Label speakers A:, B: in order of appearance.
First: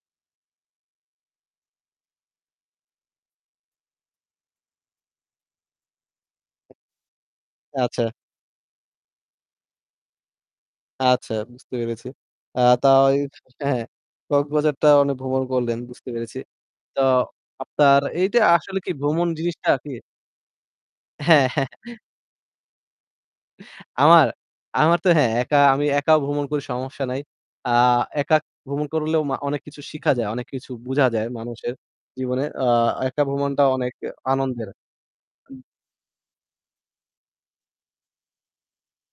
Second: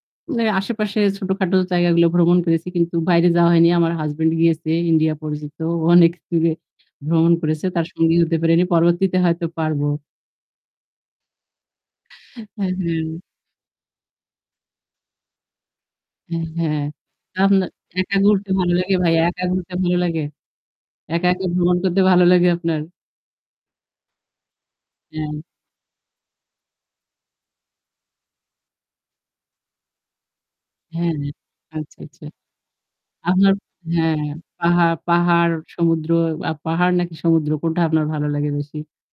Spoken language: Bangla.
A: মানে আশেপাশে ছোটখাটো জায়গাগুলো ভ্রমণ করেছি। কিন্তু বাইরে যাওয়া হয়নি। আমার হাসব্যান্ড গিয়েছে ইন্ডিয়া পরিচিত। ও অনেক দূরে ভ্রমণ করেছে। তার
B: আচ্ছা।
A: সঙ্গী হতে পারিনি। পরবর্তীতে হয়ত পারব।
B: আচ্ছা বুঝতে পেরেছি।
A: হুম,
B: আ তা
A: হুম।
B: ঐ হ্যাঁ কক্সবাজারটা উনি ভ্রমণ করলেন বুঝতে
A: আ
B: পেরেছি।
A: হ্যাঁ।
B: তো
A: তো আপনার
B: আপনার
A: একা
B: এইটা
A: ঘুরতে ভালো
B: আসলে কি
A: লাগে ভাইয়া?
B: ভ্রমণ
A: একা
B: জিনিসটা
A: ঘুরতে
B: কি?
A: ভালো লাগে? একা, একা
B: হ্যাঁ,
A: ভ্রমণ
B: হ্যাঁ।
A: করতে ভালো লাগে আপনার?
B: আমার? আমার তো হ্যাঁ,
A: হ্যাঁ।
B: একা, আমি একা ভ্রমণ করি সমস্যা নাই। আ একা ভ্রমণ করলেও ম অনেক কিছু শিখা যায়। অনেক কিছু বোঝা
A: হ্যাঁ,
B: যায়
A: হ্যাঁ।
B: মানুষের
A: আচ্ছা, আচ্ছা।
B: জীবনে। অ একা
A: আপনার
B: ভ্রমণটা অনেক
A: হ্যাঁ,
B: আনন্দের।
A: পাহাড় পাহাড়,
B: উম।
A: সমুদ্র আ পাহাড় নাকি সমুদ্র কোনটা আপনার ভালো লাগে বেশি?